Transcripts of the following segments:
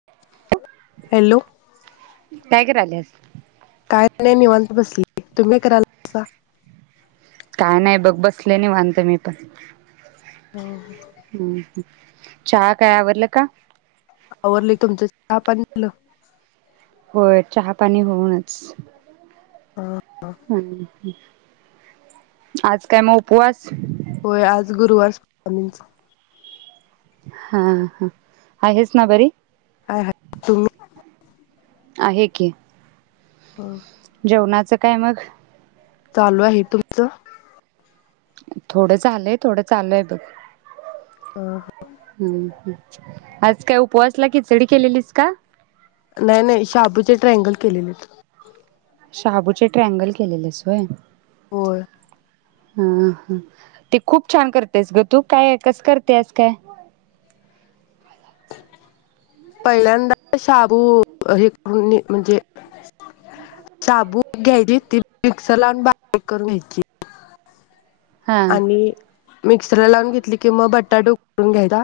[unintelligible] - Hello काय करायलीस काय नाही, निवांत बसली. तुम्ही करालं कायं नाही, बघ- बसले निवात मी पणं. - हो. [unintelligible] - चहा काय? आवरल का? आवरलयं तुमचं चहा -पाणी झालं. होयं, चहा पाणीं होऊनचं ह आज काय? मगं उपवासं होयं आजं गुरुवारच् हां- ह्ं आहेसच नां बरी हायं- हांय तुम्ही आहें कीं हों जेवणाचं काय मग? चालू आहे, तुमचं? थोडं झालंय, थोडं चालू आहे बघ हा हं.. आज काय उपवासला खिचडी केलेलीस का? नाही.. नाही, शाबूचे ट्रायंगल केलेलेत शाबूचे ट्रॅंगल केलेलेस होय होय. ह.. हा, ते खूप छान करतेस गं तू काय कसं करतेस काय? पहिल्यांदा शाबू हे करून म्हणजे शाबू घ्यायचे मिक्सर लावून बारीक करून घ्यायची हा आणि मिक्सर ला लावून घेतली कि मग बटाटा उकडून घ्यायचा,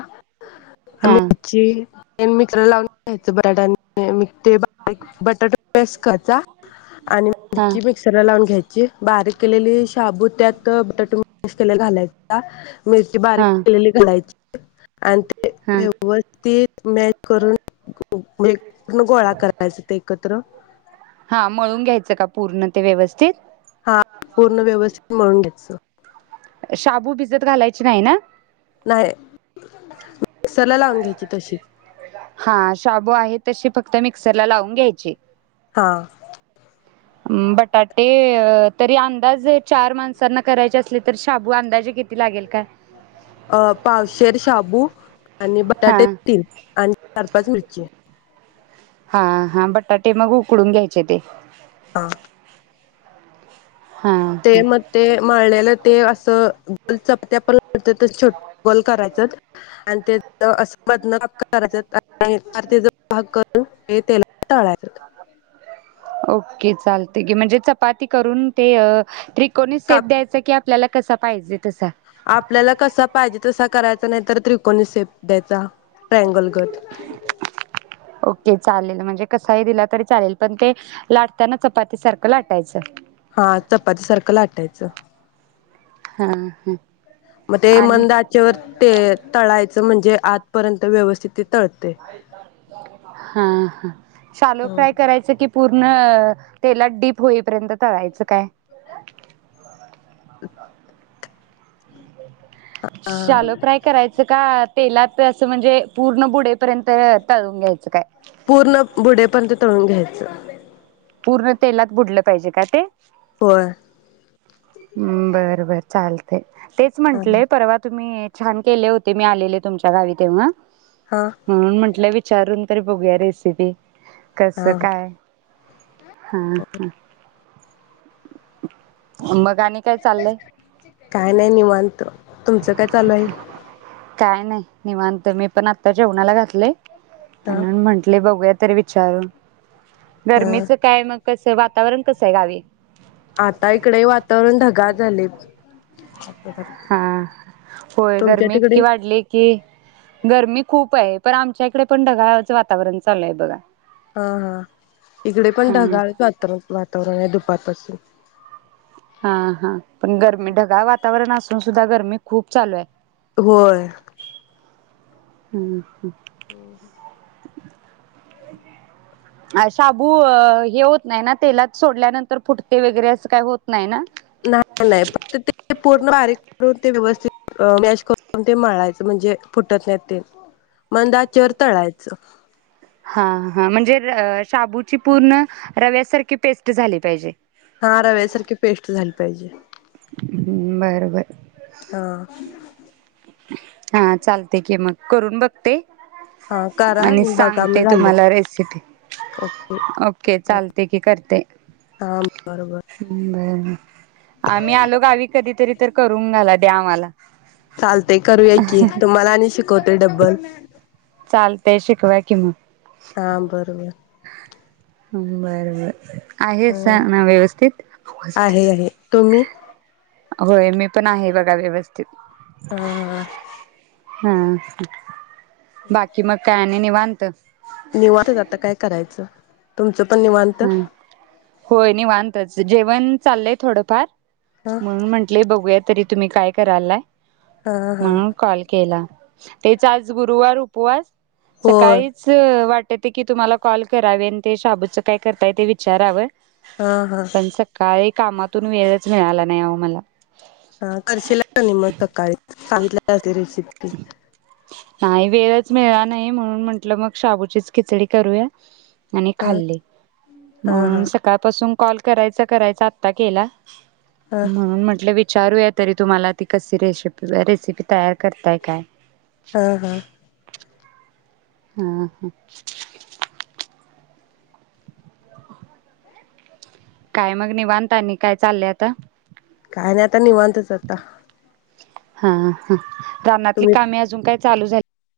हा मिरची मिक्सर ला लावून घ्यायचं, बटाटा आणि ते बारीक बटाटा पिस करायचा आणि हा मिरची मिक्सर ला लावून घ्यायची, बारीक केलेली शाबू त्यात बटाटे मिक्स केलेला घालायचा मिरची बारीक हा केलेली घालायची आणि ते हा. व्यवस्थित मॅश करून पूर्ण गोळा करायचा ते एकत्र हा, मळून घ्यायचं का पूर्ण ते व्यवस्थित? हा पूर्ण व्यवस्थित म्हळून घ्यायचं. शाबू भिजत घालायची नाही ना? नाही, मिक्सरला लावून घ्यायची तशीच हा, शाबू आहे तशी फक्त मिक्सर ला लावून घ्यायची. हा बटाटे तरी अंदाजे चार माणसांना करायचे असले तर शाबू अंदाजे किती? लागेल काय अ पावशेर शाबू आणि हा बटाटे तीन आणि चार -पाच मिरची हा.. हा. बटाटे मग उकडून घ्यायचे ते हा हा ते ह मंद ते मळलेलं ते असं गोलं चपट्यां पणं त्यांचे छोटे गोलं करायचं. आणि ते असं मधनं करायचं भांग करूंन हे तेलां तळायचं. ओके, चालते म्हणजे चपाती करूंन ते त्री कोणी सेफ काप द्यांयचा की, आपल्यांला कसां पाहिजे तसां? आपल्यांला कसां पाहिजे तसां करायचां, नाहीं तरं त्रिकोणी सेपं द्यायचां. ट्रॅंग लगतं. ओके, चालेल म्हणजे कसंही दिलां तरी चालेल, पणं ते लाटतांना चपांती सारखं लाटायचं. हां चपांती सारखं लाटायचं. हां.. हां. मंग ते मंद आचेवर ते तळायचं, म्हणजे आंतपर्यंत व्यवस्थित ते तळते. हां.. हां. शालो फ्रायं हा करायचं की, पूर्ण तेलांत डीप होईपर्यंत तळायचं कायं? हं. [unintelligible] [unintelligible] शालो फ्रायं करायचं कां, तेलांत असं म्हणजे पूर्ण बुडेपर्यंत तळूंन घ्यायचं कायं? पूर्ण बुडे पर्यतं तळूंन घ्यायचं. पूर्ण तेलांत बुडलं पाहिजे कां ते? होयं. हम्मं बरं बरं चालते तेचं हा म्हंटलेय पर्वा तुम्हीं छांन केले होते मी आलेले तुमच्यां गांवी तेव्हां. हां. म्हणूंन म्हटलं विचारूंन तरी बघूंया रेसिपी कसं हा कायं. हां मंग आणि कायं चाललंय? कायं नाहीं निवांत तुमचं कायं चालूं आहे? कायं नाहीं निवांत मी पणं आंता जेवणांला घातले आहे. हा म्हणूंन म्हंटले बघूंया तरी विचारूंन. हा गरमीचं कायं मगं कसं वातांवरण कसं आहे गांवी? आंता ईकडे वातांवरण ढगांळ झाले आहे तंं. हां होयं गर्मी तिकडे इतकी वाढली. कि गर्मी खूंप आहे पणं आमच्यां ईकडे पणं ढगांळचं वातांवरण चालूं आहे बघां. हां हां ईकडे पणं हा ढगांळचं वातांवरण आहे दुपारंपासून. हां हां पणं गर्मी ढगांळ वातांवरण असलं तरी सुद्धां गर्मी खूंप चालूं आहे. होयं. हम्मं हम्मं. हम्मं अं शबूं हे होतं. नाहीं नां तेलांत सोडल्यांनंतर फुटते वगैरें असं कांहीं होतं नाहीं नां. नाहीं नाहीं फक्तं ते पूर्ण बारीक करूंन ते व्यवस्थित. मॅश करूंन ते मळायचं म्हणजे फुटतं नाहीं ते मंदा आचेवर तळायचं. हां हां म्हणजे शाबूंची पूर्ण रव्यांसारखी पेस्टं झालीं पाहिजे. हां रव्यांसारखी पेस्टं झाली पाहिजे. हम्मं बरं बरं. हां. हा चालते की मग, करून बघ ते हा करा आणि बघा मग सांगते झाले तुम्हाला रेसिपी. ओके ओके चालते की करते. हा बरोबर बर, आम्ही आलो गावी कधीतरी तरी त करून घाला द्या आम्हाला. चालते करूया की, तुम्हाला आणि शिकवते डब्बल. चालतेय शिकवा कि मग. हां बर बर. बर बर, आहे सा हा ना व्यवस्थित. आहे आहे तुम्ही होय. मी पण आहे बघा व्यवस्थित. हा हा. हा बाकी मग काय नी निवांत. निवांत आता काय करायचं? तुमचं पण निवांत. हा होय निवांतच. जेवण चाललंय थोडंफार. ह, म्हणून म्हंटले बघूया तरी तुम्ही काय करालाय. हा हा म्हणून कॉल केला. तेयचा आज गुरुवार उपवास होय सकाळी च वाटते की तुम्हाला कॉल करावे आणि ते शाबूचं काय करताय ते विचारावं? हा हा पण सकाळी कामातून वेळच मिळाला नाही हो मला. हा करशीला का नाही मग तकाळीत सांगितल्या वगैरे रेसिपी. [inaudible] नाही वेळच मिळाला नाही म्हणून म्हंटलं मग शाबूचीच खिचडी करूया. आणि हा खाल्ली हा मग हा सक सकाळपासून कॉल करायचा करायचा आता केला. हा म्हणून म्हटलं वि विचारूया तरी तुम्हाला ती कशी रेशिपी रेसिपी तयार करताय काय? ह ह, हा ह, काय मग निवांत आणि काय चाललंय आता? काय नाही आता निवांतच आता. हा हा, रानातली तुम्ही कामे अजून काय चालू झाली.